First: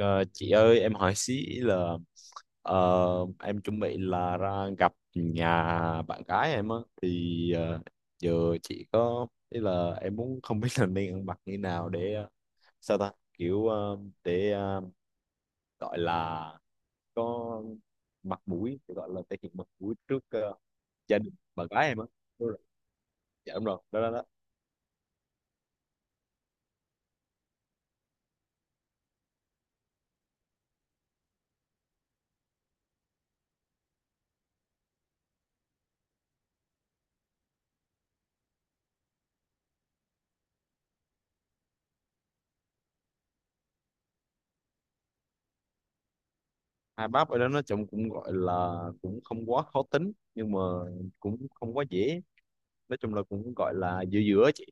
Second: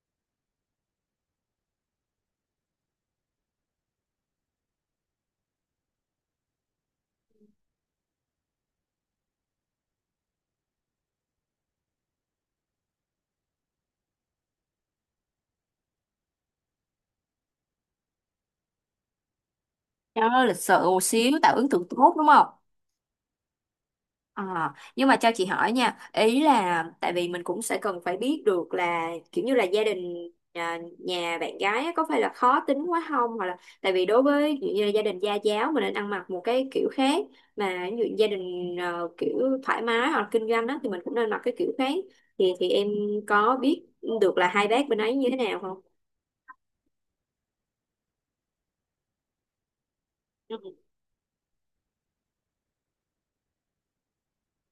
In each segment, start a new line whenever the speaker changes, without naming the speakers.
Ờ, chị ơi em hỏi xí là ờ, em chuẩn bị là ra gặp nhà bạn gái em á thì giờ chị có ý là em muốn không biết là nên ăn mặc như nào để sao ta kiểu để gọi là có mặt mũi để gọi là thể hiện mặt mũi trước
Cho lịch sự một
gia
xíu
đình
tạo
bạn
ấn tượng
gái em á.
tốt đúng không?
Đúng rồi. Dạ đúng rồi, đó, đó, đó.
À, nhưng mà cho chị hỏi nha, ý là tại vì mình cũng sẽ cần phải biết được là kiểu như là gia đình nhà bạn gái á, có phải là khó tính quá không, hoặc là tại vì đối với ví dụ như là gia đình gia giáo mình nên ăn mặc một cái kiểu khác, mà ví dụ gia đình kiểu thoải mái hoặc là kinh doanh đó thì mình cũng nên mặc cái kiểu khác. Thì em có biết được là hai bác bên ấy như thế nào không?
Hai bác ở đó nói chung cũng gọi là cũng không quá khó tính nhưng
Ừ,
mà cũng không quá dễ, nói chung là cũng gọi là giữa giữa chị.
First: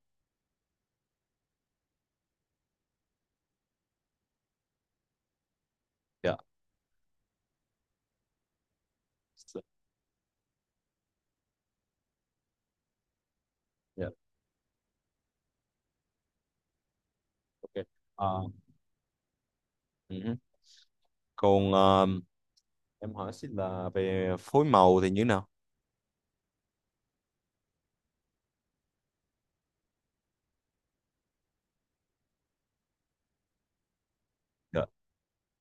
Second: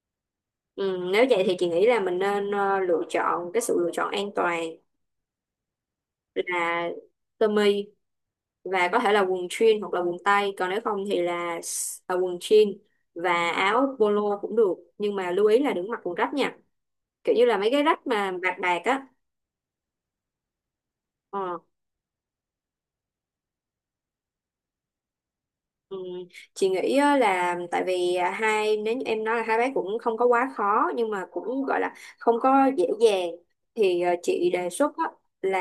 ừ, nếu vậy thì chị nghĩ là mình nên lựa chọn cái sự lựa chọn an toàn
Dạ.
là sơ mi và có thể là quần
Dạ.
jean hoặc là quần tây, còn nếu không thì là quần jean và áo
Dạ.
polo cũng được, nhưng mà lưu ý là đừng mặc quần rách nha, kiểu như là mấy cái
Ok.
rách mà
À,
bạc bạc á
ừ.
ờ,
Còn em hỏi xin là về phối màu thì như thế nào?
Ừ. Chị nghĩ á là tại vì à, hai nếu như em nói là hai bác cũng không có quá khó nhưng mà cũng gọi là không có dễ dàng, thì chị đề
Dạ.
xuất á, là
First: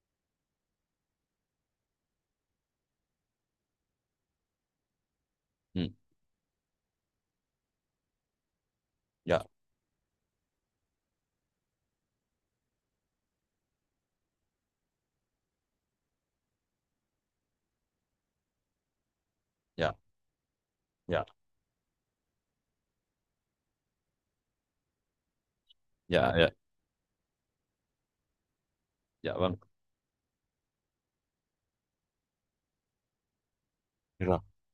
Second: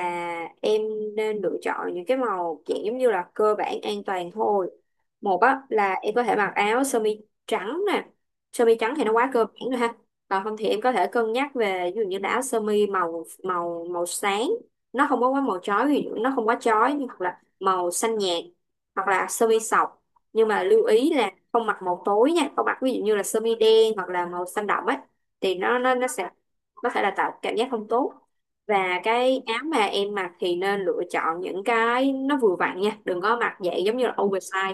em nên lựa chọn những cái màu dạng giống như là cơ bản an toàn thôi. Một á,
Ừ.
là em có thể mặc áo sơ mi trắng nè. Sơ mi trắng thì nó quá
Dạ.
cơ bản rồi ha. Còn không thì em có thể cân nhắc về ví dụ như là áo sơ mi màu màu màu sáng, nó không có quá màu chói, thì nó không quá chói, nhưng hoặc là màu xanh nhạt hoặc là sơ mi
Dạ.
sọc. Nhưng mà lưu ý
Dạ.
là không mặc màu tối nha, không mặc ví dụ như là sơ mi đen hoặc là màu xanh đậm ấy, thì nó sẽ
Dạ. Dạ.
có thể là tạo cảm giác không tốt. Và
Dạ
cái
vâng.
áo mà em mặc thì nên lựa chọn những cái nó vừa vặn nha, đừng có mặc dạng giống như là
Dạ rồi.
oversize.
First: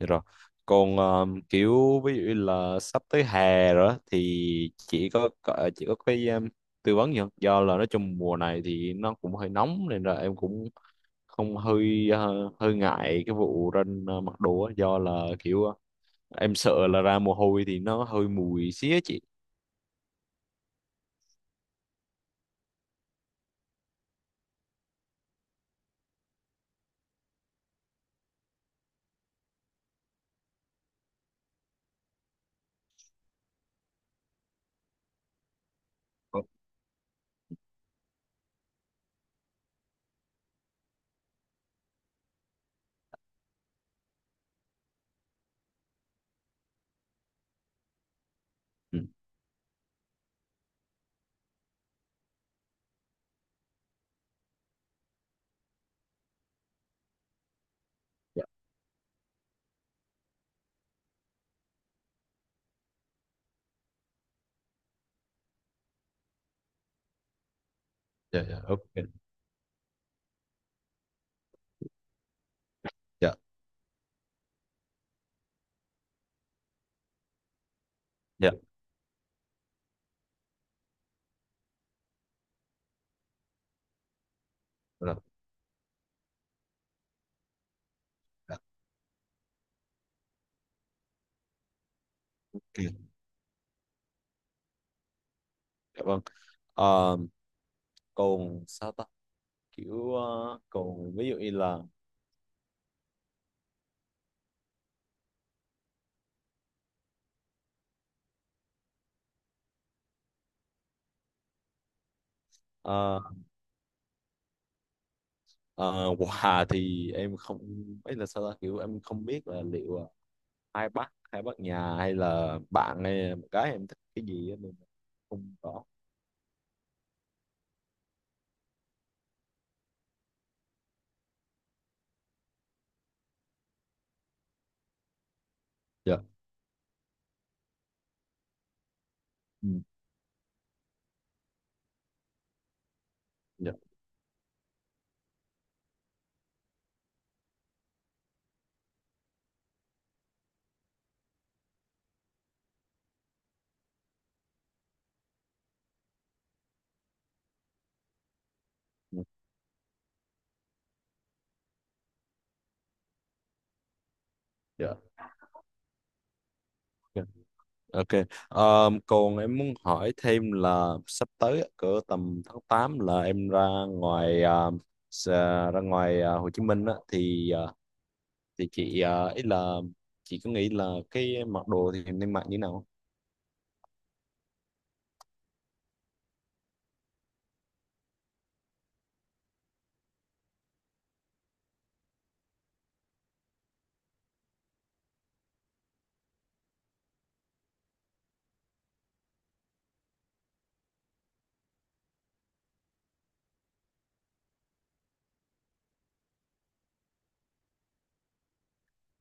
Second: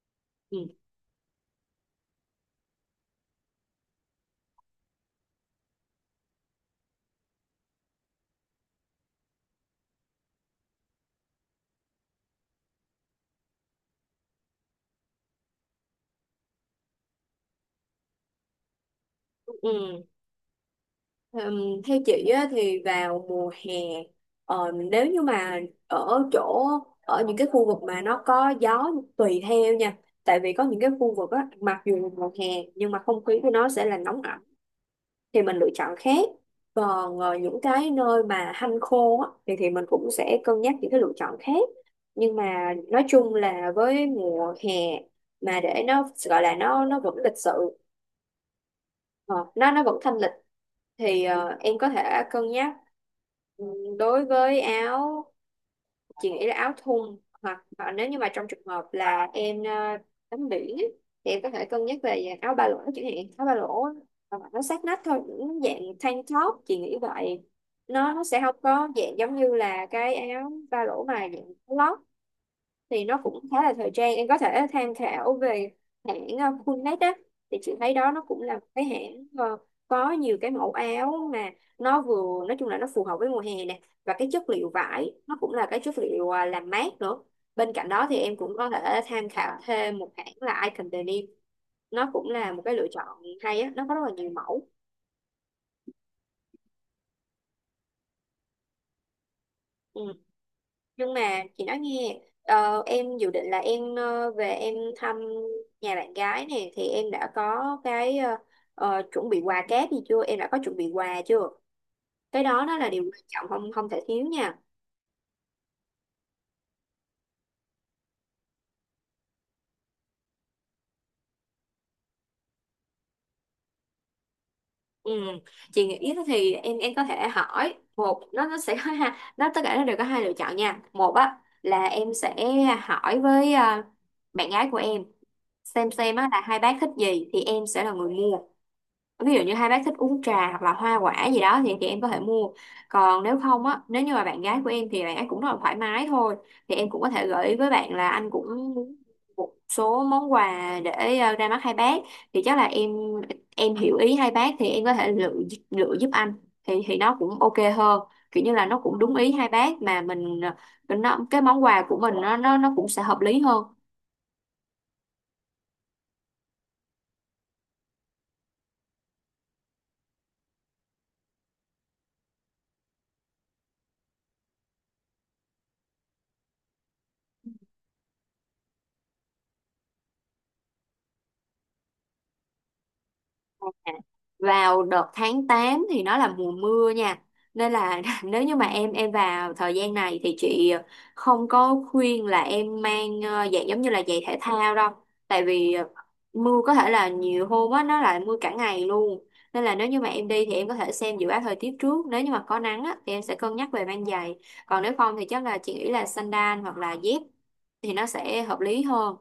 Dạ rồi.
Ừ.
Còn kiểu ví dụ như là sắp tới hè rồi á, thì chỉ có cái em tư vấn gì không? Do là nói chung mùa này thì nó cũng hơi nóng nên là em cũng không hơi hơi ngại cái vụ ra mặc đồ á, do là kiểu em sợ là ra mồ hôi thì nó hơi mùi xía chị.
Ừ. Theo chị á, thì vào mùa hè, nếu như mà ở chỗ ở những cái khu vực mà nó có gió, tùy theo nha, tại vì có những cái khu vực á, mặc dù là mùa hè nhưng mà không khí của nó sẽ là nóng ẩm, thì mình lựa chọn khác. Còn những cái nơi mà hanh khô á, thì mình cũng sẽ cân nhắc những cái lựa chọn khác. Nhưng mà nói chung là với mùa hè, mà để nó gọi là nó vẫn lịch sự,
Ừ.
ờ, nó vẫn thanh lịch, thì em có thể cân nhắc. Ừ, đối với áo, chị nghĩ là áo thun, hoặc nếu như mà
Dạ,
trong trường hợp là em tắm biển á, thì em có thể cân nhắc về dạng áo ba lỗ, chẳng hạn áo ba lỗ á, hoặc là nó sát nách thôi, những dạng tank top, chị nghĩ vậy. Nó sẽ
dạ,
không
dạ, ok.
có dạng giống như là cái áo ba lỗ mà dạng có lót, thì nó
dạ
cũng khá là thời trang. Em có thể tham khảo về hãng Fullnet á, thì chị thấy đó nó cũng
Dạ.
là một cái hãng có nhiều cái mẫu áo mà nó vừa nói chung là nó phù hợp với mùa hè nè, và cái chất liệu vải
Rồi.
nó cũng là cái chất liệu làm mát nữa. Bên cạnh đó thì em cũng
Dạ,
có thể tham khảo thêm một hãng là Icon Denim, nó cũng là một cái lựa
ok.
chọn hay á, nó có rất là nhiều mẫu.
Dạ vâng. Ờ, còn sao ta
Ừ.
kiểu còn
Nhưng
ví dụ
mà
như
chị nói
là
nghe, em dự định là em về em thăm nhà bạn gái nè, thì em đã có cái chuẩn bị quà cáp gì chưa, em đã có chuẩn bị quà chưa? Cái đó nó là điều
ờ,
quan trọng không không thể thiếu nha.
ờ, quà thì em không, ấy là sao ta kiểu em không biết là liệu hai bác nhà hay là bạn hay là một cái em thích cái gì á, nên là
Ừ.
không có.
Chị nghĩ thì em có thể hỏi một, nó sẽ có hai, nó tất cả nó đều có hai lựa chọn nha. Một á là em sẽ hỏi với bạn gái của em, xem
Dạ.
á là hai bác thích gì thì em sẽ là người mua. Ví dụ như hai
Ừ,
bác thích uống trà hoặc là hoa quả gì đó thì em có thể mua. Còn nếu không
dạ.
á, nếu như mà bạn gái của em thì bạn ấy cũng rất là thoải mái thôi, thì em cũng có thể gợi ý với bạn là anh cũng muốn một số món quà để ra mắt hai bác, thì chắc là em hiểu ý hai bác, thì em có thể lựa lựa giúp anh, thì nó cũng ok hơn, kiểu như là nó cũng đúng
Ừ,
ý hai bác mà mình, cái món quà của mình nó cũng sẽ hợp lý hơn.
dạ. Ok. Còn em muốn hỏi thêm là sắp tới á, cỡ tầm tháng 8 là em ngoài ờ, ra ngoài Hồ Chí Minh á, thì thì chị ý là chị có nghĩ là cái mặc đồ thì em nên mặc như thế nào không?
À, vào đợt tháng 8 thì nó là mùa mưa nha, nên là nếu như mà em vào thời gian này thì chị không có khuyên là em mang giày giống như là giày thể thao đâu, tại vì mưa có thể là nhiều hôm á, nó lại mưa cả ngày luôn. Nên là nếu như mà em đi thì em có thể xem dự báo thời tiết trước, nếu như mà có nắng á, thì em sẽ cân nhắc về mang giày. Còn nếu không thì chắc là chị nghĩ là sandal hoặc là dép thì nó sẽ hợp lý hơn.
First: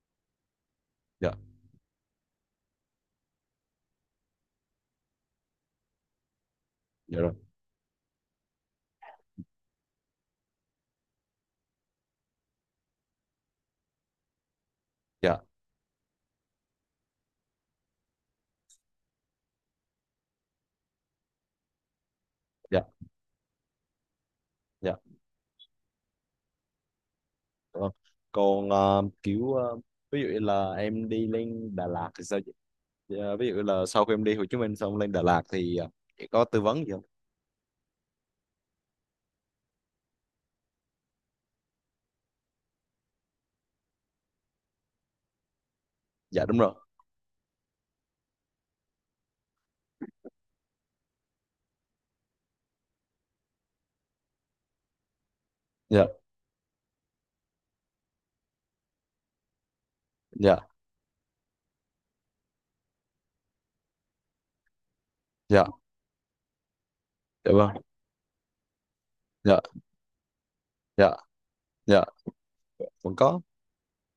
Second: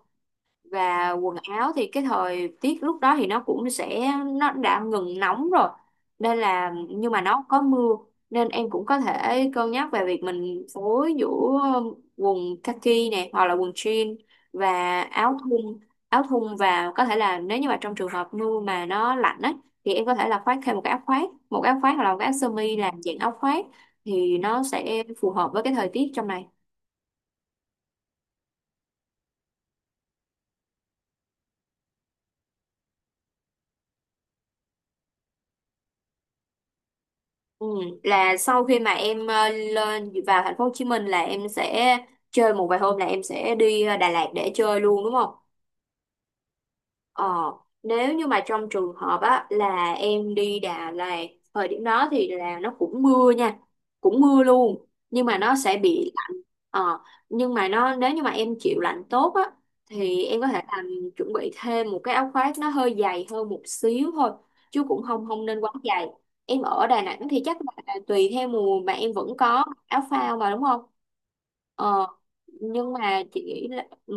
Và
Dạ,
quần áo thì cái thời tiết lúc đó thì nó cũng sẽ nó đã ngừng nóng rồi, nên là, nhưng
dạ
mà
rồi,
nó có mưa nên em cũng có thể cân nhắc về việc mình phối giữa quần kaki này hoặc là quần jean và áo
dạ,
thun áo thun và có thể là nếu như mà trong trường hợp mưa mà nó lạnh ấy, thì em có thể là khoác thêm một cái áo khoác hoặc là một cái áo sơ mi
dạ,
làm dạng áo khoác, thì nó
dạ.
sẽ phù hợp với cái thời tiết trong này.
Vâng. Còn kiểu ví dụ như là em đi lên Đà Lạt thì sao chị? Dạ, ví dụ là sau khi em đi Hồ Chí Minh xong lên Đà Lạt thì chị có tư vấn gì không?
Ừ, là sau khi mà em lên vào thành phố Hồ Chí Minh là em sẽ chơi một vài hôm, là em sẽ đi Đà Lạt để chơi luôn đúng không?
Dạ đúng rồi.
Ờ, nếu như mà trong trường hợp á là em đi Đà Lạt, thời điểm đó thì là nó cũng mưa nha, cũng mưa luôn nhưng mà nó sẽ
Dạ,
bị lạnh. ờ, nhưng mà nó, nếu như mà em chịu lạnh tốt á thì em có
dạ,
thể làm chuẩn bị thêm một cái áo khoác nó hơi dày hơn một xíu thôi, chứ cũng không không nên
dạ,
quá dày. Em ở Đà Nẵng thì
dạ
chắc
vâng,
là tùy theo mùa mà em vẫn
dạ,
có áo phao mà đúng không?
dạ. Dạ
Ờ, nhưng
vẫn
mà
có.
chị nghĩ là, ừ,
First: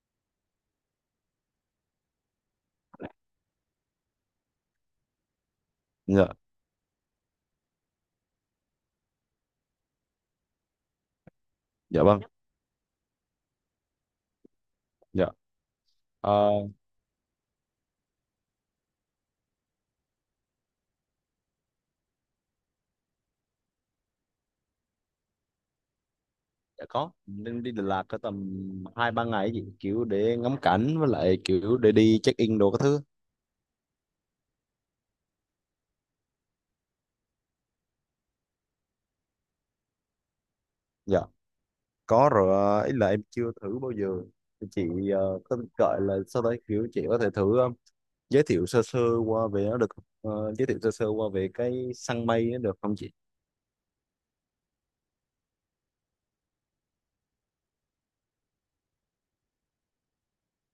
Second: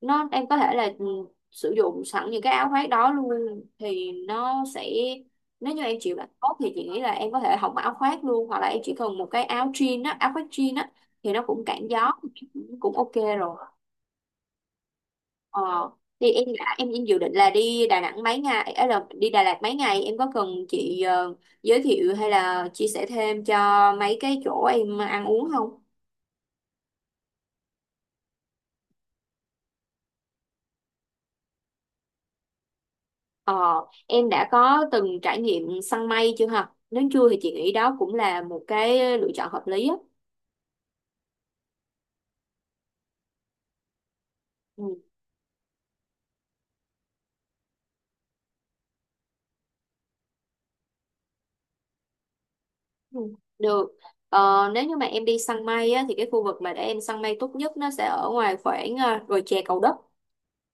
nó em có thể là sử dụng sẵn những cái áo khoác đó luôn, thì nó sẽ nếu như em chịu làm
Dạ.
tốt thì chị nghĩ là em có thể hỏng áo khoác luôn, hoặc là em chỉ cần một cái áo jean á, áo khoác jean á, thì nó cũng cản
Dạ
gió
vâng.
cũng ok rồi.
Dạ.
ờ thì em
Ờ,
đã em dự định là đi Đà Nẵng mấy ngày, ấy là đi Đà Lạt mấy ngày, em có cần chị giới thiệu hay là chia sẻ thêm cho mấy cái chỗ em ăn uống không?
dạ có. Nên đi Đà Lạt có tầm hai ba ngày ấy, kiểu để ngắm cảnh với lại kiểu để đi check in đồ các thứ.
Ờ em đã có từng trải nghiệm săn mây chưa hả? Nếu chưa thì chị nghĩ đó cũng là một cái lựa chọn hợp lý á.
Dạ có rồi. Ý là em chưa thử bao giờ. Thì chị
Ừ.
có gọi là sau đấy kiểu chị có thể thử giới thiệu sơ sơ qua về nó được không? Giới thiệu sơ sơ qua về cái săn mây nó được không chị?
Ừ. Được. Nếu như mà em đi săn mây á, thì cái khu vực mà để em săn mây tốt nhất nó sẽ ở ngoài khoảng đồi chè Cầu Đất.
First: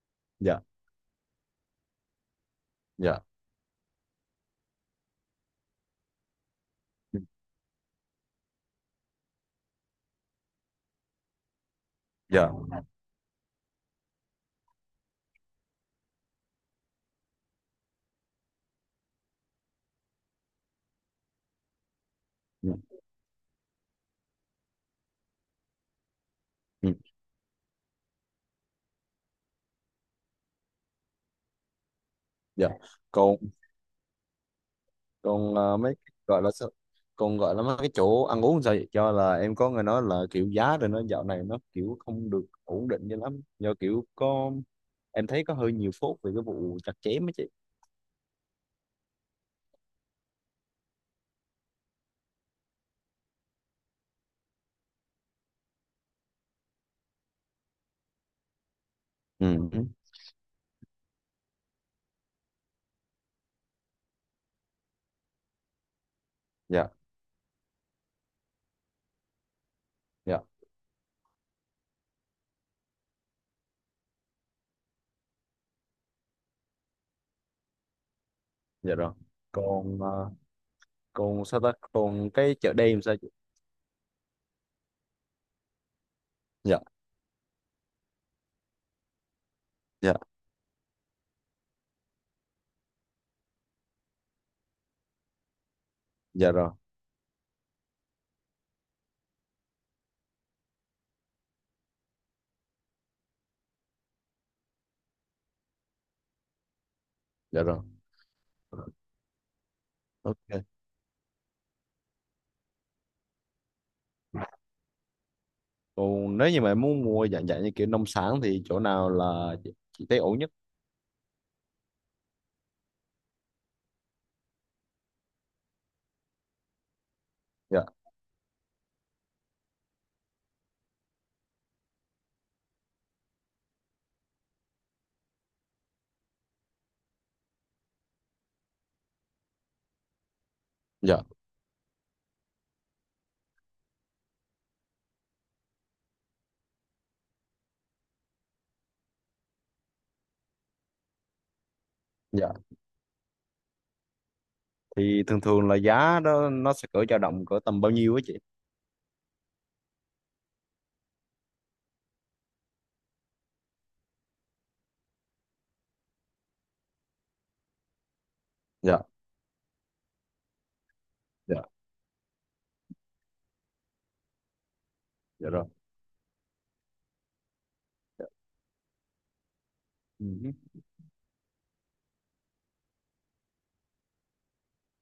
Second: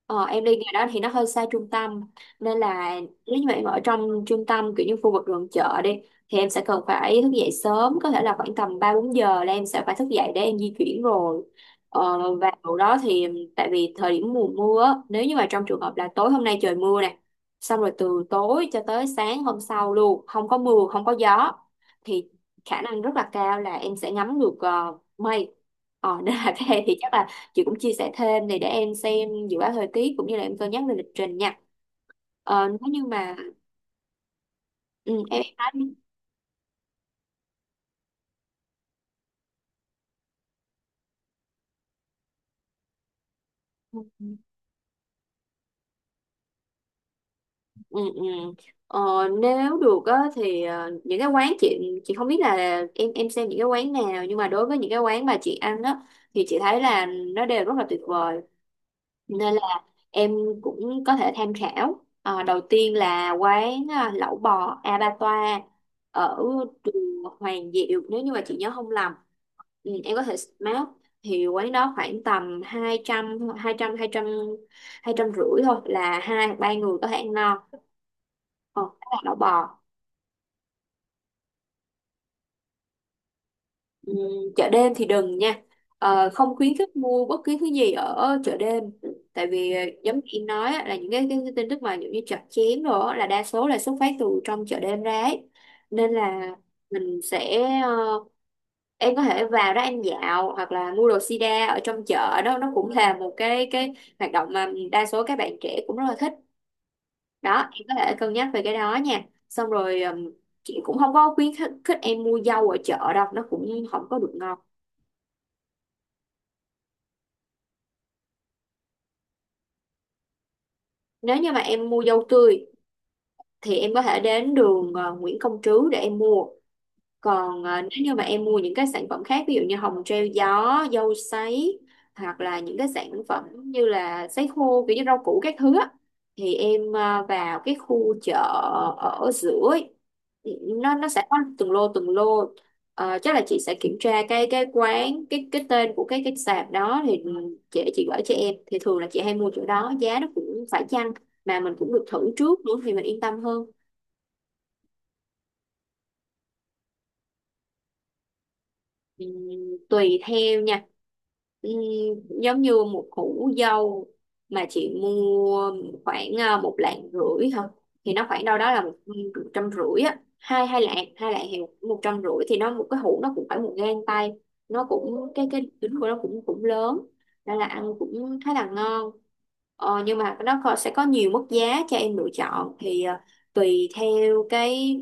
Em đi
Dạ.
ngày đó thì nó hơi xa trung tâm, nên là
Dạ.
nếu như mà em ở trong trung tâm kiểu như khu vực gần chợ đi thì em sẽ cần phải thức dậy sớm, có thể là khoảng tầm 3-4 giờ là em sẽ phải thức dậy để em di chuyển rồi.
Dạ.
Và lúc đó thì, tại vì thời điểm mùa mưa á, nếu như mà trong trường hợp là tối hôm nay trời mưa nè, xong rồi từ tối cho tới sáng hôm sau luôn không có mưa không có gió, thì
Ừ,
khả năng rất là cao là em sẽ ngắm được mây. Nên là các em
ừ,
thì chắc là chị cũng chia sẻ thêm này để em xem dự báo thời tiết cũng như là em cân nhắc về lịch trình nha.
dạ.
Nếu như mà
Còn,
ừ,
còn
em nói đi.
mấy cái gọi là sao, còn gọi là mấy cái chỗ ăn uống sao vậy, cho là em có nghe nói là kiểu giá rồi nó dạo này nó kiểu không được ổn định cho lắm, do
Ừ,
kiểu có em thấy có hơi nhiều phốt về cái vụ chặt chém ấy chị.
ừ. Ừ. Ờ, Nếu được á, thì những cái quán chị không biết là em xem những cái quán nào, nhưng mà đối với những cái quán mà chị ăn á, thì chị thấy là nó đều rất là tuyệt vời, nên
Ừ.
là
Ừ,
em cũng có thể tham khảo. Ờ, Đầu tiên là quán lẩu bò A Ba Toa ở
dạ.
đường Hoàng Diệu, nếu như mà chị nhớ không lầm. Ừ, em có thể
Dạ.
map. Thì quán đó khoảng tầm hai hai hai trăm trăm trăm 250.000 thôi là hai ba người có thể ăn no. Ờ,
Dạ
đó
rồi.
là lẩu bò.
Còn còn sao ta, còn cái chợ đêm sao chị?
Ừ, chợ đêm thì đừng nha. Ờ, không khuyến
Dạ.
khích mua bất cứ thứ gì ở chợ đêm, tại vì
Dạ.
giống như em nói á, là cái tin tức mà giống như chặt chém đồ á, là đa số là xuất phát từ trong chợ đêm ra ấy. Nên là
Dạ rồi.
mình sẽ em có thể vào đó ăn dạo hoặc là mua đồ sida ở trong chợ, đó nó cũng là một cái hoạt động mà đa số các bạn trẻ cũng rất là thích. Đó,
Dạ rồi.
em có thể cân nhắc về cái đó nha. Xong rồi
Ok.
chị cũng không có khuyến khích khích em mua dâu ở chợ đâu, nó cũng không có được ngon.
Còn nếu như mà em muốn mua dạng dạng như kiểu nông sản thì chỗ nào là chị thấy ổn nhất?
Nếu như mà em mua dâu tươi thì em có thể đến đường Nguyễn Công Trứ để em mua. Còn
Dạ.
nếu như mà em mua những cái sản phẩm khác, ví dụ như hồng treo gió, dâu sấy, hoặc là những cái sản phẩm như là sấy khô kiểu như rau củ các thứ á, thì em vào cái khu chợ ở giữa ấy, nó sẽ
Dạ.
có từng lô từng lô. Ờ, chắc là chị sẽ kiểm tra cái tên của cái sạp đó thì chị gửi cho em, thì thường là chị hay mua chỗ đó, giá nó cũng phải chăng mà mình cũng được thử
Dạ.
trước nữa thì mình yên tâm hơn.
Thì thường thường là giá đó nó sẽ cỡ dao động cỡ tầm bao nhiêu á chị?
Ừ, tùy theo nha. Ừ, giống như một củ dâu mà chị mua khoảng một lạng rưỡi thôi thì nó khoảng đâu đó là một
Dạ.
trăm rưỡi á, hai hai lạng 2 lạng thì
Dạ.
150.000, thì nó một cái hũ nó cũng phải một gang tay, nó cũng cái
Dạ rồi.
cái trứng của nó cũng cũng lớn, nên là ăn cũng khá là ngon. Nhưng mà
Ừ.
sẽ có nhiều mức giá cho em lựa chọn, thì tùy theo cái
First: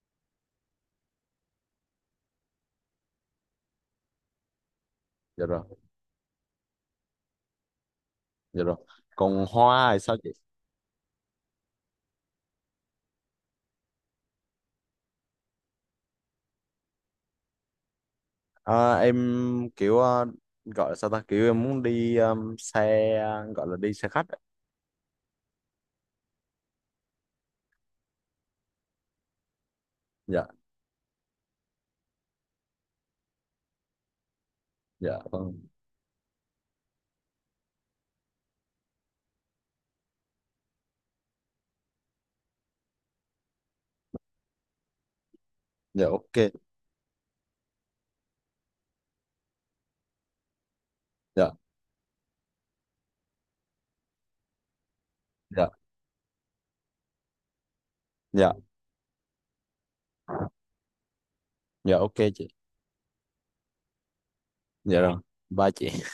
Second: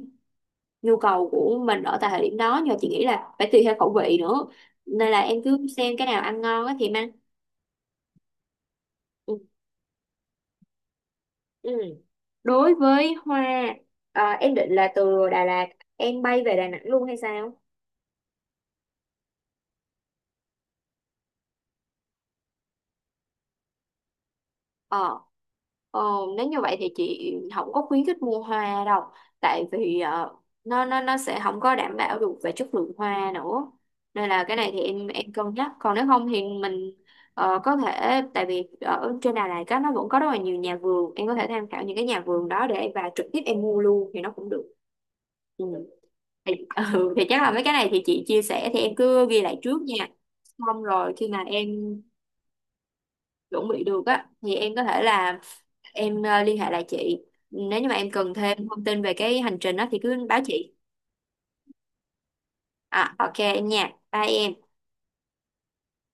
nhu cầu của mình ở tại thời điểm đó, nhưng mà chị nghĩ là phải tùy theo khẩu vị nữa, nên là em
Dạ rồi.
cứ xem cái nào ăn ngon á thì em ăn.
Dạ rồi.
Ừ.
Còn hoa thì sao chị?
Ừ. Đối với hoa, em định là từ Đà Lạt em bay về Đà Nẵng luôn hay sao?
À, em kiểu gọi là sao ta kiểu em muốn đi xe, gọi là đi xe khách á.
Ờ, ờ, Nếu như vậy thì chị không có khuyến khích mua hoa đâu, tại vì
Dạ.
nó sẽ không có đảm bảo được về chất lượng hoa nữa, nên là cái này thì em
Dạ
em
vâng.
cân nhắc, còn nếu không thì mình có thể, tại vì ở trên Đà Lạt á, nó vẫn có rất là nhiều nhà vườn, em có thể tham khảo những cái nhà vườn đó để và trực tiếp em mua luôn thì nó cũng được. Ừ.
Dạ ok.
Thì, ừ, thì chắc là mấy cái này thì chị chia sẻ thì em cứ ghi lại trước nha, xong rồi khi mà
Dạ.
em chuẩn bị được á thì em có thể là
Dạ.
em liên hệ lại chị. Nếu như mà em cần
Dạ.
thêm thông tin về cái hành trình đó thì cứ báo chị.
Dạ ok chị.
À, ok em nha, bye em.
Dạ rồi. Bye chị.